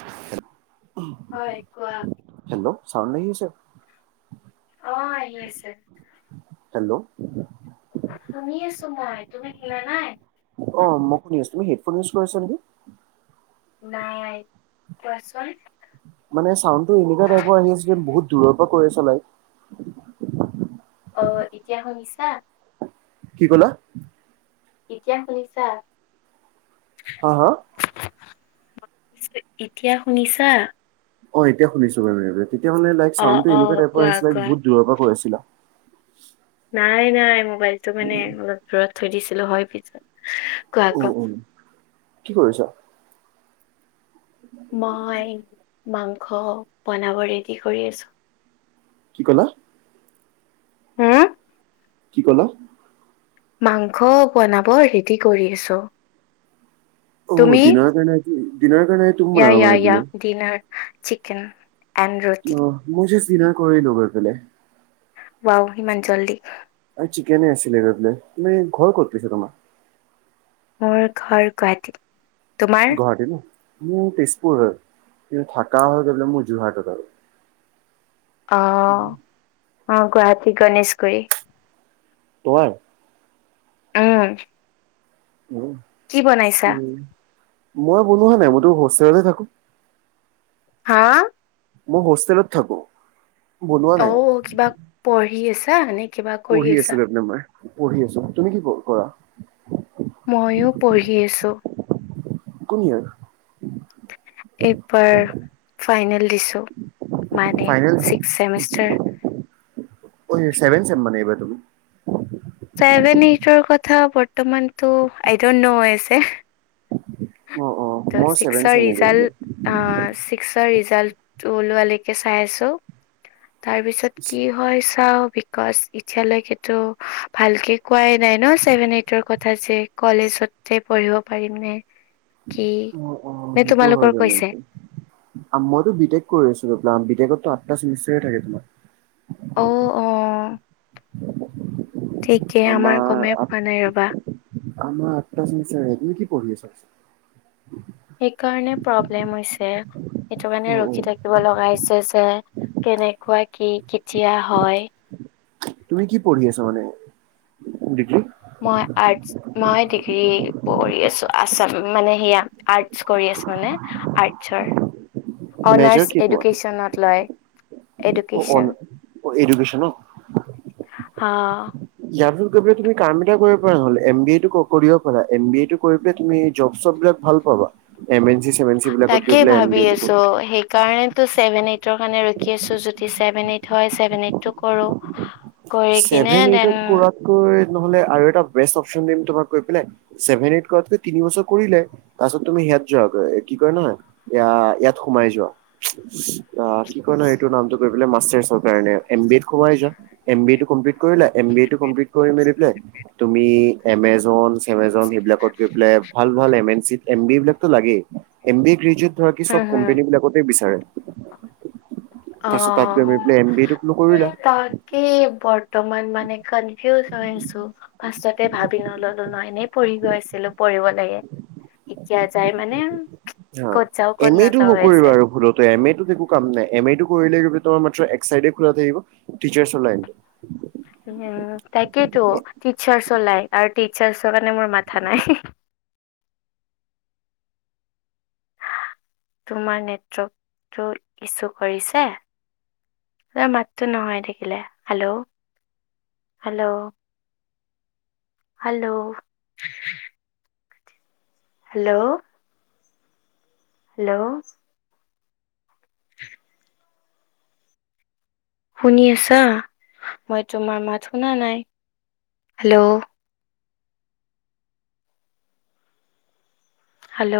[unintelligible] হয় কোৱা? হেল্ল' চাউন আহিছে। অঁ, আহি আছে। হেল্ল'। শুনি আছো মই, তুমি শুনা নাই? অঁ, মোক শুনি আছোঁ, তুমি হেডফোন ইউজ কৰিছা নেকি। নাই কোৱাচোন। মানে চাউণ্ডটো এনেকুৱা টাইপৰ আহি আছে যে বহুত দূৰৰ পৰা কৈ আছা লাইক। অ! এতিয়া শুনিছা? [unintelligible] কি ক'লা? [inaudible] এতিয়া শুনিছা? [unintelligible] হা হা? [unintelligible] এতিয়া শুনিছা? অঁ এতিয়া শুনিছো বাৰু তেতিয়া মানে ডাইৰেক্ট অ চাউণ্ডটো অ এনেকুৱা টাইপৰ কোৱা আহিছিলে কোৱা বহুত দূৰৰ পৰা কৈ আছিলা। [unintelligible] নাই-নাই, মোবাইলটো মানে অলপ দূৰত থৈ দিছিলো হয় পিছত। অ কোৱা-কোৱা? অ [unintelligible] কি কৰিছা? [unintelligible] উ [unintelligible] মই মাংস বনাব ৰেডি কৰি আছোঁ। [unintelligible] কি ক'লা? [unintelligible] হুম কি ক'লা? [unintelligible] মাংস বনাব ৰেডি কৰি আছোঁ। [unintelligible] অ তুমি? ডিনাৰৰ কাৰণে ডিনাৰৰ কাৰণে তুমি বনাবা মানে ইয়া-ইয়া-ইয়া ডিনাৰ চিকেন। [unintelligible] ৰুটি অঁ! মই জাষ্ট ডিনাৰ কৰিলো বাৰু গৈ পেলাই। [unintelligible] ৱাও! ইমান জল্দি? [unintelligible] চিকেনে আছিলে তাতে। এনেই ঘৰ ক'ত পিছে তোমাৰ? [unintelligible] মোৰ ঘৰ গুৱাহাটীত। [unintelligible] তোমাৰ? গুৱাহাটীত ন? মোৰ তেজপুৰ হয়। কিন্তু থাকা হৈ গৈ পেলাই মোৰ যোৰহাটত আৰু। [unintelligible] অঁ! [inaudible] অঁ! গুৱাহাটী গণেশগুৰি। তোমাৰ? [unintelligible] অঁ! [unintelligible] উম-উম [unintelligible] মই বনোৱা নাই। মইতো হোষ্টেলতহে থাকোঁ। হা? [unintelligible] মই হোষ্টেলত থাকোঁ। [unintelligible] অ! কিবা পঢ়ি আছা নে? [unintelligible] পঢ়ি আছো আছা? [unintelligible] মানে মই পঢ়ি আছো। তুমি কি কৰা? মইয়ো পঢ়ি আছোঁ। [unintelligible] কোন ইয়েৰ? [unintelligible] এইবাৰ ফাইনেল দিছোঁ মানে ছিক্স চেমিষ্টাৰ। [unintelligible] অঁ এই চেভেন চেম মানে এইবাৰ তুমি? [unintelligible] ছেভেন, এইটৰ কথা বৰ্তমানটো আই দন্ট ন‌ও হৈ আছে। [unintelligible] [unintelligible] অঁ-অঁ। তো ছিক্সৰ ৰিজাল্ট আহ ছিক্সৰ ৰিজাল্টটো ওলোৱালৈকে চাই আছোঁ। [unintelligible] তাৰ পিছত কি হয় চাওঁ। [unintelligible] বিকছ এতিয়ালৈকেটো ভালকে কোৱাই নাই ন ছেভেন, এইটৰ কথা যে কলেজত [unintelligible] তে পঢ়িব পাৰিম নে? [unintelligible] কি উম-উম, নে সেইটোও হয় তোমালোকৰ বাৰু। কৈছে [unintelligible] মইতো বি টেক কৰি আছো [unintelligible] বি কেটতো আঠটা চেমিষ্টাৰ থাকে তোমাৰ। অঁ-অঁ। [unintelligible] ঠিকে আমাৰ গমেই পোৱা নাই ৰবা। [unintelligible] আমাৰ আঠটা চেমিষ্টাৰে। তুমি কি পঢ়ি আছা? [unintelligible] সেইকাৰণে প্ৰব্লেম হৈছে। সেইটো অ কাৰণে অ ৰখি থাকি [unintelligible] ৰখিব লগা হৈছে যে কেনেকুৱা কি কেতিয়া হয়? [unintelligible] তুমি কি পঢ়ি আছা মানে ডিগ্ৰী? [unintelligible] মই আৰ্টচ। মই ডিগ্ৰী পঢ়ি আছোঁ আছাম মানে সেয়া [unintelligible] আৰ্টছ কৰি আছো মানে আৰ্টছৰ মেজৰ কি অনাৰ্চ তোমাৰ এডুকেশ্যনত লয় অ এডুকেশ্যন অ এডুকেশ্যন ন হা ইয়াৰ পিছত গৈ পিনে তুমি কাম এটা কৰিব পাৰা নহলে এম বি এ টো ক কৰিব পাৰা এম বি এ টো কৰি পেলাই তুমি জব চব বিলাক ভাল পাবা এম এন চি চেম এন চি বিলাকত গৈ তাকেই পেলাই এম বি ভাবি এটো কৰি আছো সেইকাৰণে ছেভেন এইটৰ কাৰনে ৰখি আছো যদি ছেভেন এইট টো হয় ছেভেন এইট টো কৰো কৰি কিনে ছেভেন এইট ত দেন কৰাতকৈ নহলে আৰু এটা বেষ্ট অপচন দিম তোমাক কৈ পেলাই ছেভেন এইট কৰাতকৈ তিনি বছৰ কৰিলাই তাছত তুমি হেয়াত যোৱাগৈ কি কয় নহয় এইয়া ইয়াত সোমাই যোৱা আহ্ কি কয় নহয় এইটো নামটো গৈ পেলাই মাষ্টাৰ্ছ ৰ কাৰণে এম বি এ সোমাই যোৱা এম বি এ টো কমপ্লিট কৰিলা এ বি এ টো কমপ্লিট কৰি পেলাই তুমি এমেজন চেমেজন সেইবিলাকত গৈ পেলাই ভাল ভাল M N C M B A বিলাকতো লাগেই এম বি এ গ্ৰেজৱেত ধৰা বাকী চব হম হম কোম্পেনি বিলাকতেই বিচাৰে অ তাৰছত তাত গৈ পিনে এম বিএ টো কৰিলা কি বৰ্তমান মানে কনফিউজ হৈ আছো ফাৰ্ষ্টতে ভাবি নললো নহ এনেই পঢ়ি গৈ আছিলো পঢ়িব লাগে এতিয়া যায় মানে অ ক'ত যাও ক'ত এম এ টো নাযাও হৈ আছে নকৰিবা আৰু ভুলত তো এম এ টোত একো কাম নাই এম এ টো কৰিলে তোমাৰ মাত্ৰ এক চাইডে খোলা থাকিব টিচাৰ্চৰ লাইনটো উ তাকেইেতো টিচাৰ্চ ওলাই আৰু টিচাৰ্চৰ কাৰণে মোৰ মাথা নাই তোমাৰ নেটৱৰ্কটো ইছু কৰিছে তোমাৰ মাততো নোহোৱা হৈ থাকিলে hello hello hello hello hello হয় শুনি আছা মই তোমাৰ মাত শুনা নাই হেল্ল' হেল্ল'